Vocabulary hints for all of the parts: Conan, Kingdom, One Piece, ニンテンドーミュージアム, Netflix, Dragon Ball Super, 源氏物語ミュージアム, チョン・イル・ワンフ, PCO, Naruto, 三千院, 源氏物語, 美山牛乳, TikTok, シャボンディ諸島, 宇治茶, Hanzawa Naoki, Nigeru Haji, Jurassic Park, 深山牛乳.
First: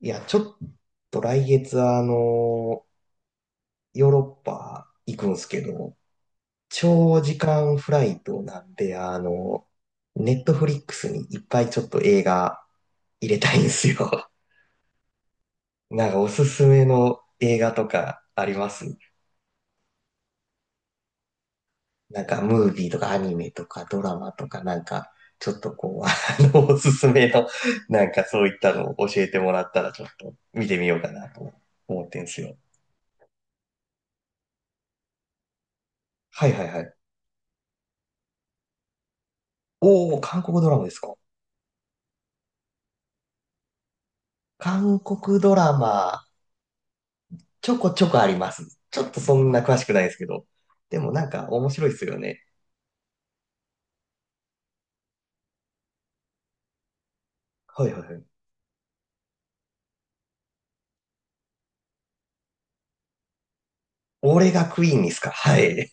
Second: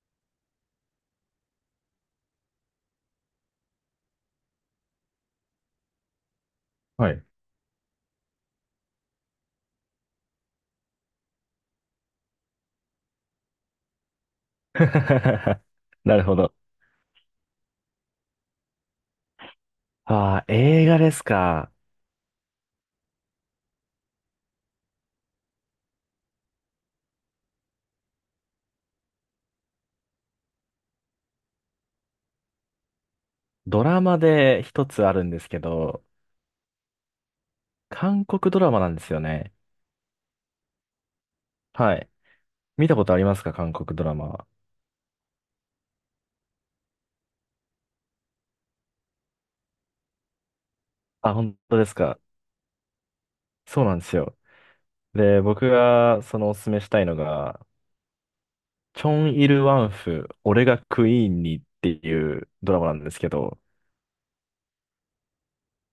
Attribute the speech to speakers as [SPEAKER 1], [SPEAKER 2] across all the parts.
[SPEAKER 1] いや、ちょっと来月ヨーロッパ行くんすけど、
[SPEAKER 2] は
[SPEAKER 1] 長
[SPEAKER 2] い。
[SPEAKER 1] 時間フライトなんで、ネットフリックスにいっぱいちょっと映画入れたいんですよ。なん
[SPEAKER 2] な
[SPEAKER 1] か
[SPEAKER 2] る
[SPEAKER 1] お
[SPEAKER 2] ほ
[SPEAKER 1] す
[SPEAKER 2] ど。
[SPEAKER 1] すめの映画とかあります？
[SPEAKER 2] ああ、映画ですか。
[SPEAKER 1] なんかムービーとかアニメとかドラマとかなんか、ちょっとこう、おすすめの、なんかそういったのを教えてもらったらちょっと見てみようかなと思ってんすよ。
[SPEAKER 2] ドラマで一つあるんですけど、
[SPEAKER 1] はいはいはい。
[SPEAKER 2] 韓国ドラマなんですよね。
[SPEAKER 1] おー、韓国ドラマですか？
[SPEAKER 2] はい。見たことありますか、韓国ドラマは。
[SPEAKER 1] 韓国ドラマ、ちょこちょこあります。ちょっとそんな詳しくないですけど。でもなん
[SPEAKER 2] あ、
[SPEAKER 1] か
[SPEAKER 2] 本
[SPEAKER 1] 面
[SPEAKER 2] 当
[SPEAKER 1] 白
[SPEAKER 2] で
[SPEAKER 1] い
[SPEAKER 2] す
[SPEAKER 1] ですよ
[SPEAKER 2] か。
[SPEAKER 1] ね。
[SPEAKER 2] そうなんですよ。で、僕がそのおすすめしたいのが、
[SPEAKER 1] はいはいはい。
[SPEAKER 2] チョン・イル・ワンフ、俺がクイーンにっていうドラマなんですけど、
[SPEAKER 1] 俺がクイーンですか？はい。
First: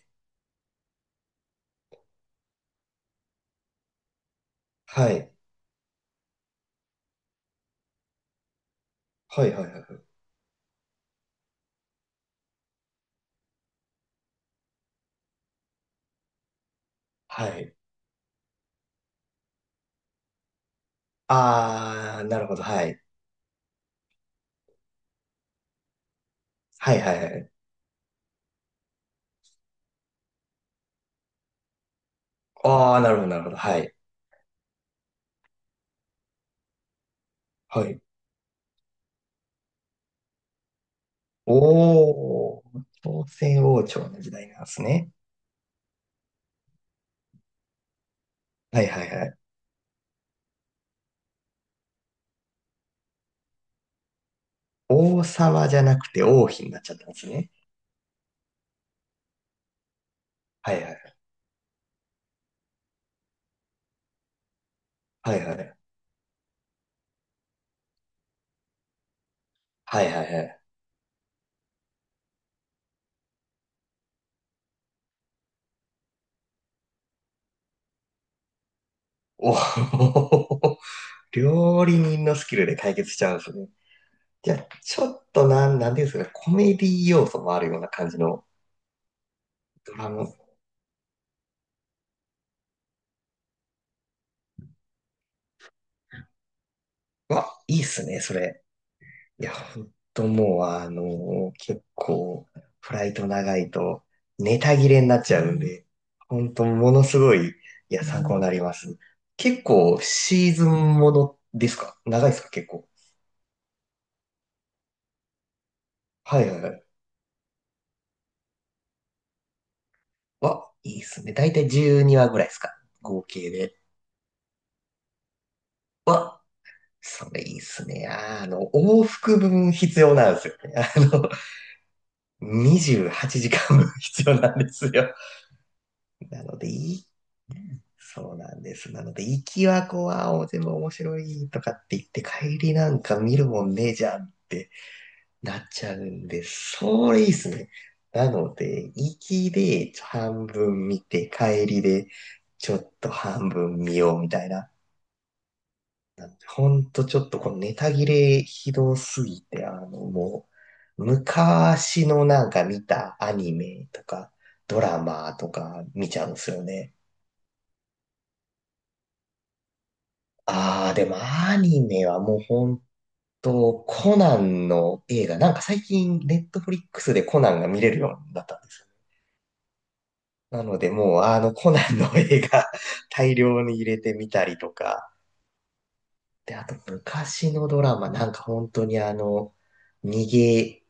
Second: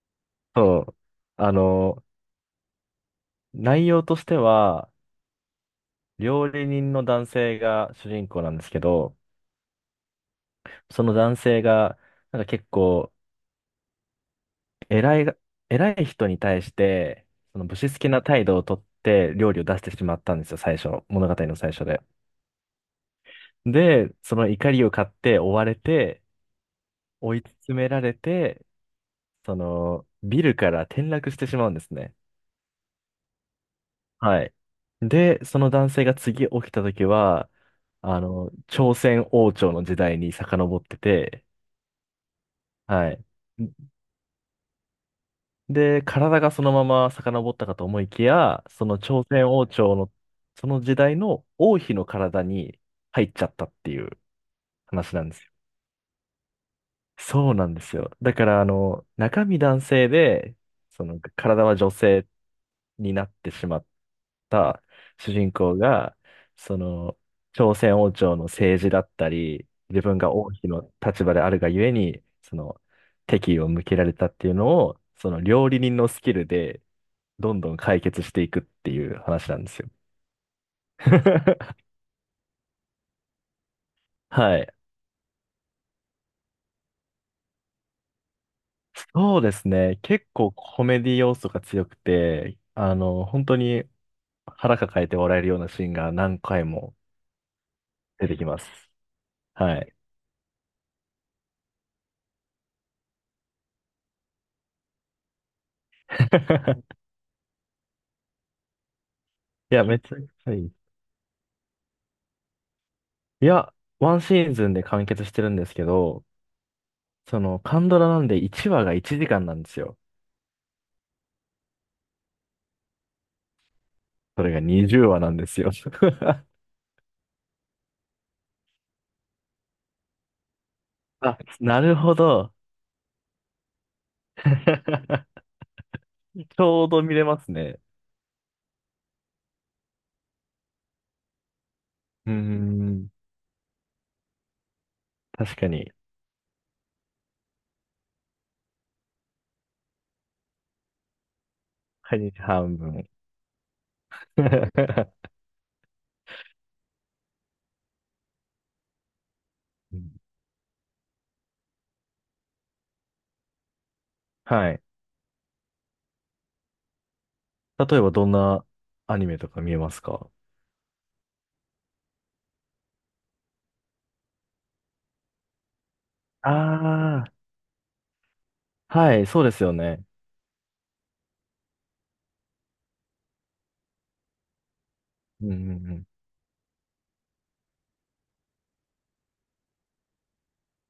[SPEAKER 2] そう。あの、内容としては、
[SPEAKER 1] はい。
[SPEAKER 2] 料理人の男性が主人公なんですけど、
[SPEAKER 1] はいはいはいはい。
[SPEAKER 2] その男性が、なんか結構、偉いが、偉い人に対して、
[SPEAKER 1] は
[SPEAKER 2] その
[SPEAKER 1] い。
[SPEAKER 2] 武士好きな態度をとって料理を出してしまったんですよ、最初。物語の最初で。
[SPEAKER 1] あー、なるほど。はい。
[SPEAKER 2] で、その怒りを買って追われて、
[SPEAKER 1] はいはいは
[SPEAKER 2] 追い
[SPEAKER 1] い。
[SPEAKER 2] 詰められて、その、ビルから転落してしまうんですね。
[SPEAKER 1] あー、なるほどなるほど。はい。
[SPEAKER 2] はい。で、その男性が次起きた時は、
[SPEAKER 1] はい。
[SPEAKER 2] 朝鮮王朝の時代に遡ってて、
[SPEAKER 1] おー、
[SPEAKER 2] は
[SPEAKER 1] 朝
[SPEAKER 2] い。
[SPEAKER 1] 鮮王朝の時代なんですね。
[SPEAKER 2] で、体がそのまま遡ったかと思いきや、
[SPEAKER 1] は
[SPEAKER 2] そ
[SPEAKER 1] い
[SPEAKER 2] の
[SPEAKER 1] はい
[SPEAKER 2] 朝
[SPEAKER 1] はい。
[SPEAKER 2] 鮮王朝の、その時代の王妃の体に入っちゃったっていう話な
[SPEAKER 1] 王
[SPEAKER 2] んですよ。
[SPEAKER 1] 様じゃなくて王妃になっちゃったんですね。
[SPEAKER 2] そうなんですよ。だから、中身男性で、
[SPEAKER 1] はいは
[SPEAKER 2] そ
[SPEAKER 1] い。
[SPEAKER 2] の体は女性になってしまった主
[SPEAKER 1] はい
[SPEAKER 2] 人
[SPEAKER 1] はい。
[SPEAKER 2] 公が、その、朝鮮王朝の政治だったり、自
[SPEAKER 1] はい
[SPEAKER 2] 分
[SPEAKER 1] はい
[SPEAKER 2] が
[SPEAKER 1] は
[SPEAKER 2] 王
[SPEAKER 1] い。
[SPEAKER 2] 妃の立場であるがゆえに、その、敵意を向けられたっていうのを、その料理人のスキルでどんどん解決していくっていう話
[SPEAKER 1] お
[SPEAKER 2] なんですよ。
[SPEAKER 1] ー、料 理人のスキルで解決しちゃうんですね。じゃ
[SPEAKER 2] は
[SPEAKER 1] あ、
[SPEAKER 2] い。
[SPEAKER 1] ちょっとなんていうんですかね、コメディ要素もあるような感じの
[SPEAKER 2] そうです
[SPEAKER 1] ド
[SPEAKER 2] ね。
[SPEAKER 1] ラマ。
[SPEAKER 2] 結構コメディ要素が強くて、本当に腹抱えて笑えるようなシーンが何回も
[SPEAKER 1] わ、いいっすね、
[SPEAKER 2] 出
[SPEAKER 1] そ
[SPEAKER 2] てきま
[SPEAKER 1] れ。
[SPEAKER 2] す。
[SPEAKER 1] いや、
[SPEAKER 2] は
[SPEAKER 1] ほん
[SPEAKER 2] い。
[SPEAKER 1] ともう、結構、フライト長いと、ネタ切れになっちゃうんで、ほんと、も のすごい、いや、参考になります。結
[SPEAKER 2] いや、めっ
[SPEAKER 1] 構、
[SPEAKER 2] ちゃくち
[SPEAKER 1] シ
[SPEAKER 2] ゃ
[SPEAKER 1] ー
[SPEAKER 2] い
[SPEAKER 1] ズン
[SPEAKER 2] い。
[SPEAKER 1] ものですか？長いですか？結構。
[SPEAKER 2] いや、ワンシーズンで完結してるんですけど、
[SPEAKER 1] はいはいはい。
[SPEAKER 2] その、カンドラなんで1話が1時間なんですよ。
[SPEAKER 1] わ、いいっすね。だいたい12話ぐらいですか？合計で。
[SPEAKER 2] それが20話なんですよ。
[SPEAKER 1] わ、それいいっすね。往復分必要なんですよね。
[SPEAKER 2] あ、なるほど。
[SPEAKER 1] 28時間分 必要 なんですよ。な
[SPEAKER 2] ち
[SPEAKER 1] ので、
[SPEAKER 2] ょう
[SPEAKER 1] い
[SPEAKER 2] ど
[SPEAKER 1] い。
[SPEAKER 2] 見れますね。
[SPEAKER 1] そうなんです。なので、行きはこう、全部面白いとかって言って、
[SPEAKER 2] うー
[SPEAKER 1] 帰りなん
[SPEAKER 2] ん、
[SPEAKER 1] か見るもんねえじゃんって
[SPEAKER 2] 確
[SPEAKER 1] なっ
[SPEAKER 2] か
[SPEAKER 1] ち
[SPEAKER 2] に。
[SPEAKER 1] ゃうんで、それいいっすね。なので、行きで半分見て、帰りで
[SPEAKER 2] 毎日
[SPEAKER 1] ちょ
[SPEAKER 2] 半
[SPEAKER 1] っ
[SPEAKER 2] 分。
[SPEAKER 1] と半分見ようみたいな。ほんとちょっとこのネタ切れひどすぎて、
[SPEAKER 2] うん、
[SPEAKER 1] もう、昔のなんか見たアニメとか、
[SPEAKER 2] は
[SPEAKER 1] ド
[SPEAKER 2] い。
[SPEAKER 1] ラマとか見ちゃうんですよね。
[SPEAKER 2] 例えばどんなアニメとか見えますか？
[SPEAKER 1] ああ、でもアニメはもうほんと、コナンの映画、なんか最近ネットフリックス
[SPEAKER 2] あ
[SPEAKER 1] で
[SPEAKER 2] あ
[SPEAKER 1] コナンが見れるようになったんですよ。
[SPEAKER 2] ー、はい、そうですよね。
[SPEAKER 1] なのでもうコナンの映画 大量に入れてみたりとか、
[SPEAKER 2] うんうんうん。
[SPEAKER 1] で、あと昔のドラマ、なんか本当に逃げ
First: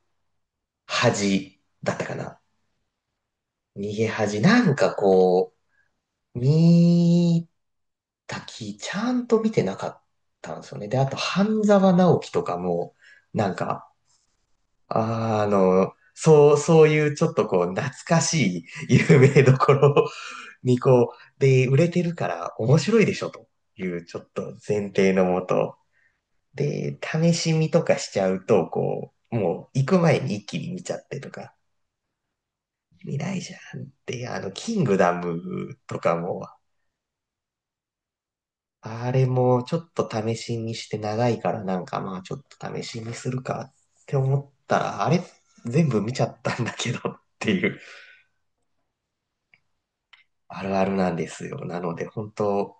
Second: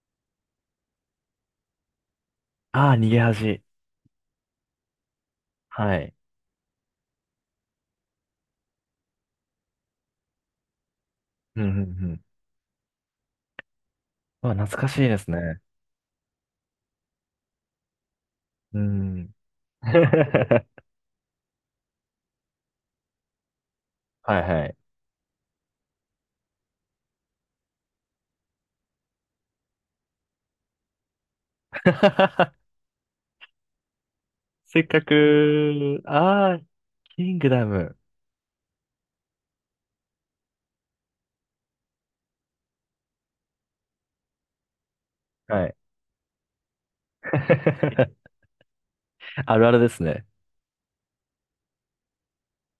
[SPEAKER 1] 恥だったかな。
[SPEAKER 2] ああ、逃げ恥。
[SPEAKER 1] 逃げ恥。なんかこ
[SPEAKER 2] はい。
[SPEAKER 1] う、見たき、ちゃんと見てなかったんですよね。で、あと、
[SPEAKER 2] う
[SPEAKER 1] 半
[SPEAKER 2] んう
[SPEAKER 1] 沢
[SPEAKER 2] んう
[SPEAKER 1] 直
[SPEAKER 2] ん。
[SPEAKER 1] 樹とかも、なんか、
[SPEAKER 2] まあ、懐かしいですね。
[SPEAKER 1] そう、そういうちょっとこう、懐かし
[SPEAKER 2] う
[SPEAKER 1] い有
[SPEAKER 2] ん。
[SPEAKER 1] 名どころ
[SPEAKER 2] は
[SPEAKER 1] にこう、で、売れてるから面白いでしょというちょっ
[SPEAKER 2] い
[SPEAKER 1] と
[SPEAKER 2] はい。
[SPEAKER 1] 前提のもと、で、試し見とかしちゃうと、こう、もう行く前に一気に見ちゃってとか、見ないじゃんって、キ
[SPEAKER 2] せ
[SPEAKER 1] ン
[SPEAKER 2] っ
[SPEAKER 1] グ
[SPEAKER 2] か
[SPEAKER 1] ダムと
[SPEAKER 2] く、
[SPEAKER 1] かも、
[SPEAKER 2] ああ、キングダム。
[SPEAKER 1] あれもちょっと試し見して長いからなんかまあちょっと試し見するかって思ったら、あれ
[SPEAKER 2] はい。
[SPEAKER 1] 全部見ちゃったんだけどっていう
[SPEAKER 2] あるあるですね。
[SPEAKER 1] あるあるなんですよ。なので本当、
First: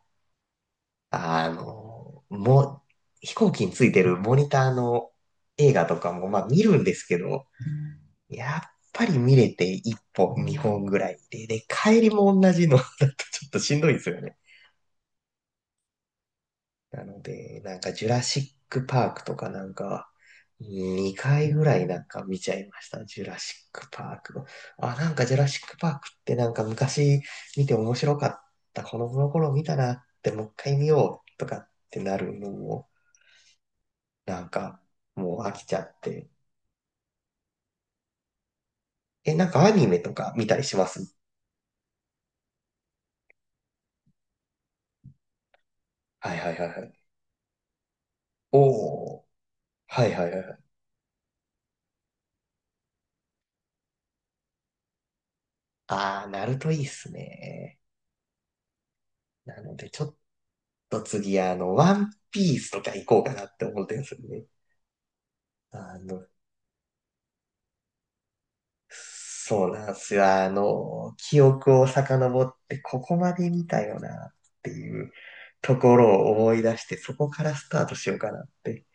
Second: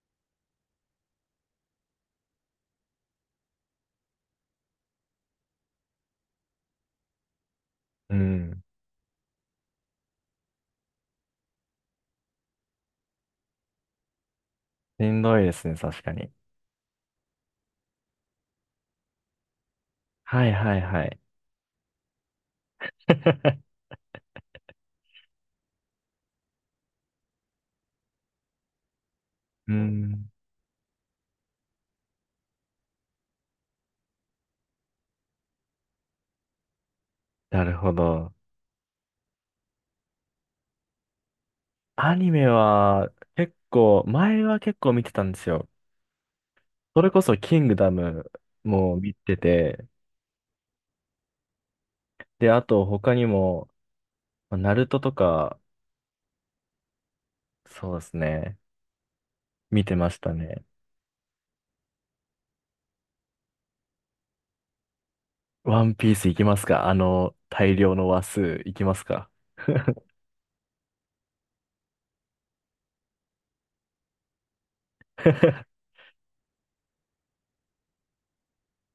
[SPEAKER 1] もう飛行機についてるモニターの映画とかもまあ見るんですけど、
[SPEAKER 2] う
[SPEAKER 1] やっ
[SPEAKER 2] ん。
[SPEAKER 1] ぱり見れて一本二本ぐらいで、で、帰りも同じのだとちょっとしんどいんですよね。
[SPEAKER 2] しんどいですね、確かに。
[SPEAKER 1] なので、なんかジュラシックパークとかなんか、
[SPEAKER 2] はいはいはい。
[SPEAKER 1] 2回ぐらいなんか見ちゃいました。ジュラシッ クパーク。あ、なんかジュラシックパークってなんか昔見て面白かった。この頃見
[SPEAKER 2] う
[SPEAKER 1] たなっ
[SPEAKER 2] ん。
[SPEAKER 1] てもう一回見ようとかってなるのも、なんかもう飽きちゃって。
[SPEAKER 2] なるほど。
[SPEAKER 1] え、なんかアニメとか見たりします？
[SPEAKER 2] アニメは結構、前は結構見てたんですよ。
[SPEAKER 1] はいはいはいは
[SPEAKER 2] そ
[SPEAKER 1] い。
[SPEAKER 2] れこそキングダムも見
[SPEAKER 1] おー。
[SPEAKER 2] てて、
[SPEAKER 1] はいはいはいはい。
[SPEAKER 2] で、あと他にも、まあナルトとか、
[SPEAKER 1] あー、ナルトいいっすね。
[SPEAKER 2] そうですね、
[SPEAKER 1] なの
[SPEAKER 2] 見
[SPEAKER 1] で
[SPEAKER 2] て
[SPEAKER 1] ちょ
[SPEAKER 2] ま
[SPEAKER 1] っ
[SPEAKER 2] したね。
[SPEAKER 1] と次ワンピースとか行こうかなって思ってるんですよね。
[SPEAKER 2] ワン
[SPEAKER 1] あ
[SPEAKER 2] ピー
[SPEAKER 1] の、
[SPEAKER 2] スいきますか？あの大量の話数いきますか？
[SPEAKER 1] そうなんですよ。記憶を遡って、ここまで見たよなっていうと ころを思い出して、そこからスタートしようかなって。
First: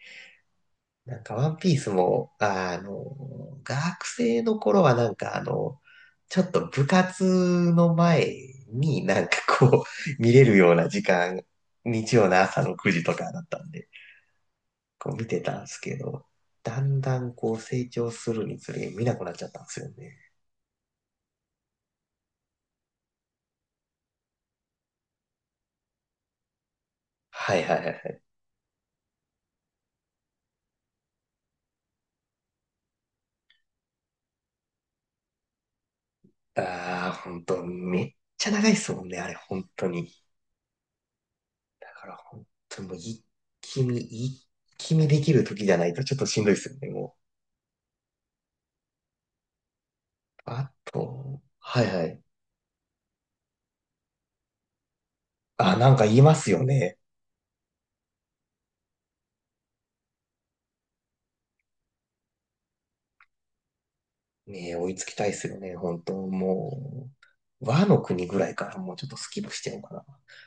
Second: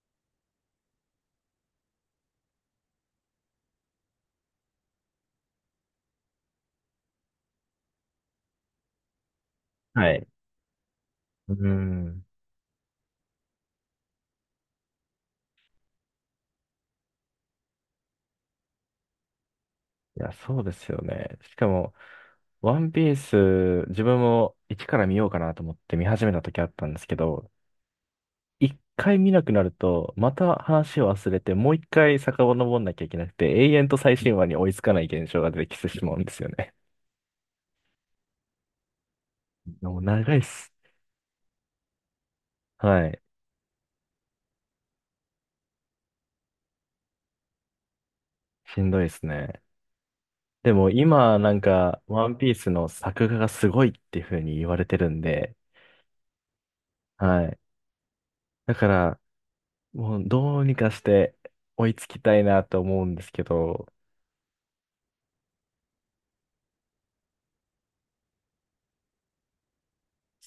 [SPEAKER 1] なんか、ワンピースも、学生の頃はなんか、ちょっと部活の前になんかこ
[SPEAKER 2] は
[SPEAKER 1] う、
[SPEAKER 2] い。
[SPEAKER 1] 見れるような時間、
[SPEAKER 2] う
[SPEAKER 1] 日
[SPEAKER 2] ん。
[SPEAKER 1] 曜の朝の9時とかだったんで、こう見てたんですけど、だんだんこう成長するにつれ見なくなっちゃったんですよね。
[SPEAKER 2] いや、そうですよね。しかも、ワンピース、自分も一から見ようかなと思って見始めた時あったんですけど、
[SPEAKER 1] はいはいはいはい。
[SPEAKER 2] 一回見なくなると、また話を忘れて、もう一回遡んなきゃいけなくて、永遠と最新話に追いつかない現象が出てきてしまうんですよね。
[SPEAKER 1] ああ、本当めっちゃ長いっすもんね、あれ、本 当
[SPEAKER 2] もう
[SPEAKER 1] に。
[SPEAKER 2] 長いっす。
[SPEAKER 1] だから本当もう
[SPEAKER 2] は
[SPEAKER 1] 一
[SPEAKER 2] い。
[SPEAKER 1] 気見、一気見できる時じゃないとちょっとしんどいっすよね、もう。
[SPEAKER 2] しんどいですね。
[SPEAKER 1] あ
[SPEAKER 2] でも今、
[SPEAKER 1] と、
[SPEAKER 2] なん
[SPEAKER 1] はい
[SPEAKER 2] か、
[SPEAKER 1] はい。
[SPEAKER 2] ワンピースの作画がすごいっていう風に言われてるんで、
[SPEAKER 1] あ、なんか言いますよね。
[SPEAKER 2] はい。だから、もうどうにかして追いつきたいなと思うんですけど、
[SPEAKER 1] ねえ、追いつきたいっすよね、本当もう。和の国ぐらいからもうちょっとスキップしちゃおうか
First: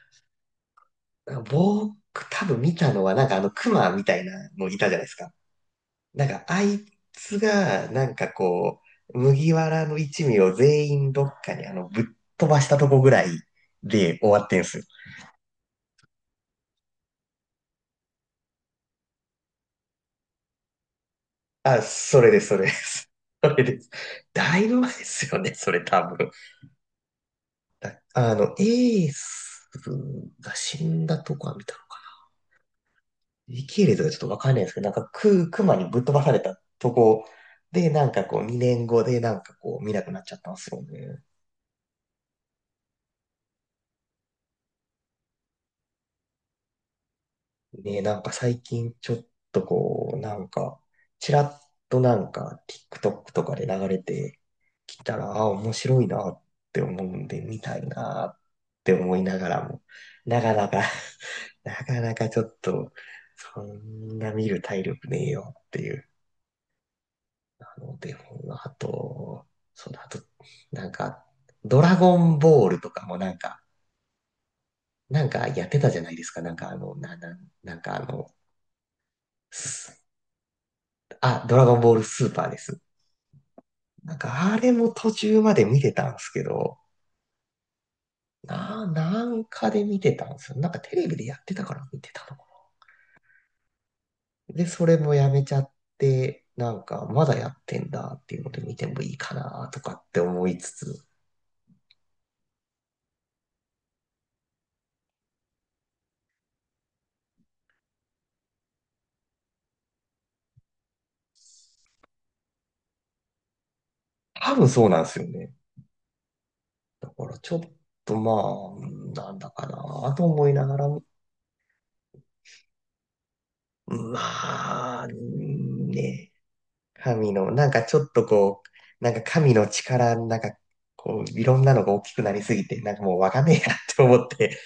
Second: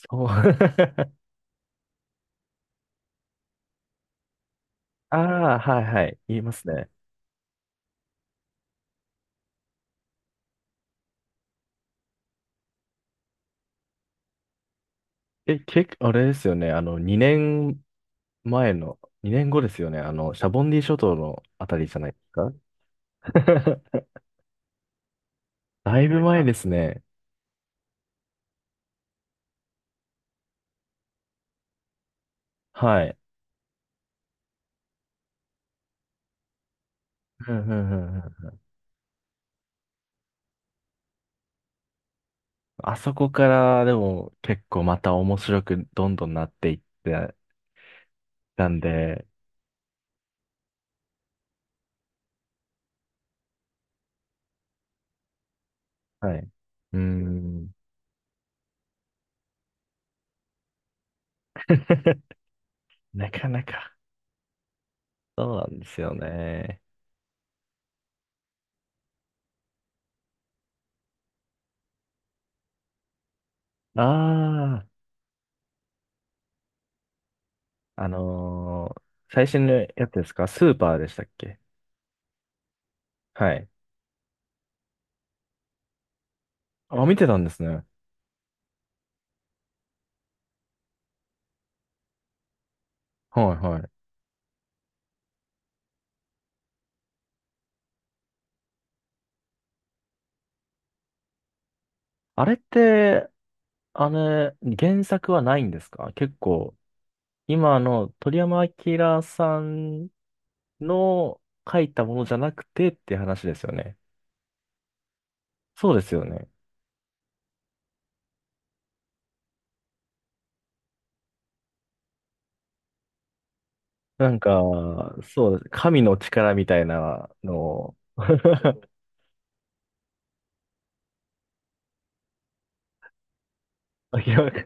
[SPEAKER 2] そう。
[SPEAKER 1] な。僕、多分見たのはなんかあの熊みたいなのいたじゃないです
[SPEAKER 2] あ
[SPEAKER 1] か。
[SPEAKER 2] あ、はいはい。
[SPEAKER 1] なん
[SPEAKER 2] 言い
[SPEAKER 1] か、
[SPEAKER 2] ま
[SPEAKER 1] あ
[SPEAKER 2] す
[SPEAKER 1] い
[SPEAKER 2] ね。
[SPEAKER 1] つが、なんかこう、麦わらの一味を全員どっかにぶっ飛ばしたとこぐらいで終わってんすよ。
[SPEAKER 2] え、結構、あれですよね。2年前の2年後ですよね。あの、シャボンディ諸島のあた
[SPEAKER 1] あ、
[SPEAKER 2] りじゃないで
[SPEAKER 1] それ
[SPEAKER 2] す
[SPEAKER 1] です、
[SPEAKER 2] か。
[SPEAKER 1] それです。それです。だいぶ前ですよね、それ
[SPEAKER 2] だ
[SPEAKER 1] 多
[SPEAKER 2] いぶ
[SPEAKER 1] 分。
[SPEAKER 2] 前ですね。
[SPEAKER 1] だあの、エースが死んだとこは見たのか。
[SPEAKER 2] はい。
[SPEAKER 1] 時系列がちょっとわかんないんですけど、なんかクマにぶっ飛ばされたとこ
[SPEAKER 2] うんうん
[SPEAKER 1] で、
[SPEAKER 2] う
[SPEAKER 1] なんかこう、
[SPEAKER 2] んうん。
[SPEAKER 1] 2年後でなんかこう、見なくなっちゃったんですよね。
[SPEAKER 2] あそこからでも結構また面白くどんどんなっていって
[SPEAKER 1] ね、なんか最
[SPEAKER 2] たん
[SPEAKER 1] 近ちょっ
[SPEAKER 2] で、
[SPEAKER 1] とこう、なんか、ちらっとなんか TikTok とかで流れてきたら、あ、面白いな
[SPEAKER 2] は
[SPEAKER 1] っ
[SPEAKER 2] い。
[SPEAKER 1] て
[SPEAKER 2] うー
[SPEAKER 1] 思うんで、見
[SPEAKER 2] ん。
[SPEAKER 1] たいなって思いながらも、なかなか なかなか ちょっと、
[SPEAKER 2] なか
[SPEAKER 1] そ
[SPEAKER 2] なか。
[SPEAKER 1] んな見る体力ねえ
[SPEAKER 2] そ
[SPEAKER 1] よ
[SPEAKER 2] うな
[SPEAKER 1] っ
[SPEAKER 2] ん
[SPEAKER 1] て
[SPEAKER 2] で
[SPEAKER 1] い
[SPEAKER 2] す
[SPEAKER 1] う。
[SPEAKER 2] よね。
[SPEAKER 1] なので、あと、そうだ、あと、なんか、ドラゴンボールとかもなんか、
[SPEAKER 2] あ
[SPEAKER 1] なんかやってたじゃないですか。なんかあの、な、な、なんかあ
[SPEAKER 2] あ、
[SPEAKER 1] の、
[SPEAKER 2] 最新
[SPEAKER 1] す
[SPEAKER 2] のやつですか？スーパーでしたっ
[SPEAKER 1] あ、ド
[SPEAKER 2] け？
[SPEAKER 1] ラゴンボールスーパーです。
[SPEAKER 2] はい。
[SPEAKER 1] なんかあれも途中まで見てたんですけど、
[SPEAKER 2] あ、見てたんですね。
[SPEAKER 1] なんかで見てたんですよ。なんかテレビでやってたから見てた
[SPEAKER 2] はいはい。
[SPEAKER 1] の。で、それもやめちゃって、なんかまだやってんだっていうので見てもいいかなとかって思いつつ、
[SPEAKER 2] あれって、あの、原作はないんですか？結構、今の鳥山明さんの書いたものじゃなくてって話ですよね。
[SPEAKER 1] 多分そうなんですよね。
[SPEAKER 2] そうですよね。
[SPEAKER 1] だからちょっとまあ、なんだかなと思いながら、
[SPEAKER 2] なんか、
[SPEAKER 1] まあ、
[SPEAKER 2] そうです。神の
[SPEAKER 1] ね、
[SPEAKER 2] 力みたいなの
[SPEAKER 1] なんかち
[SPEAKER 2] を、
[SPEAKER 1] ょっとこう、なんか神の力、なんかこう、いろんなのが大きくなりすぎて、なんかもうわかんねえやって 思
[SPEAKER 2] あ、
[SPEAKER 1] っ
[SPEAKER 2] いや、
[SPEAKER 1] て、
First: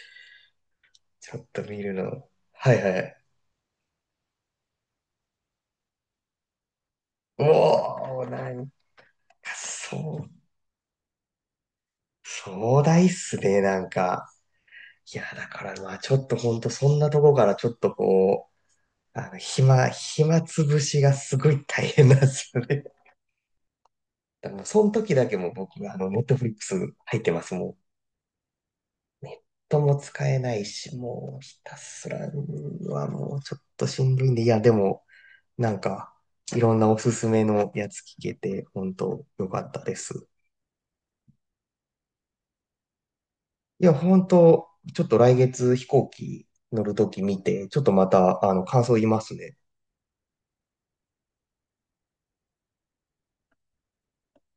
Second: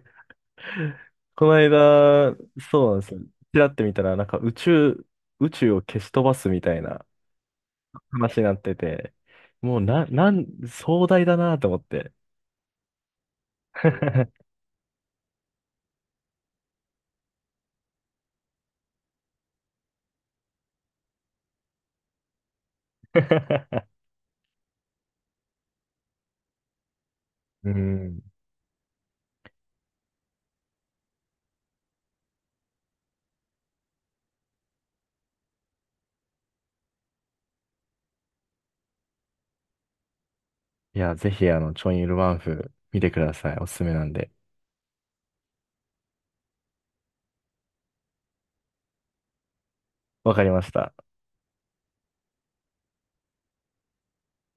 [SPEAKER 1] ちょっ
[SPEAKER 2] この
[SPEAKER 1] と見るの。
[SPEAKER 2] 間、
[SPEAKER 1] はい
[SPEAKER 2] そうな
[SPEAKER 1] は
[SPEAKER 2] んですよ。
[SPEAKER 1] い。
[SPEAKER 2] ちらって見たら、なんか宇宙、宇宙を消し飛ばすみたいな
[SPEAKER 1] おお、
[SPEAKER 2] 話に
[SPEAKER 1] な
[SPEAKER 2] なっ
[SPEAKER 1] ん
[SPEAKER 2] てて、
[SPEAKER 1] か
[SPEAKER 2] もうな、
[SPEAKER 1] そう、
[SPEAKER 2] なん、壮大だなと思って。
[SPEAKER 1] 壮大っすね、なんか。いや、だからまあちょっとほんとそんなとこからちょっとこう、暇つぶしがすごい大変なんですよね。だからもうその時だけもう僕がネットフリックス入ってます、も
[SPEAKER 2] う
[SPEAKER 1] う。
[SPEAKER 2] ん。
[SPEAKER 1] とも使えないし、もうひたすらはもうちょっとしんどいんで、いや、でも、なんか、いろんなおすすめのやつ聞けて、本当よかったです。
[SPEAKER 2] いや、ぜひ、チョンイルワンフ見てください。おす
[SPEAKER 1] い
[SPEAKER 2] す
[SPEAKER 1] や、
[SPEAKER 2] めなん
[SPEAKER 1] 本
[SPEAKER 2] で。
[SPEAKER 1] 当ちょっと来月飛行機乗るとき見て、ちょっとまた、感想言いますね。
[SPEAKER 2] わかりました。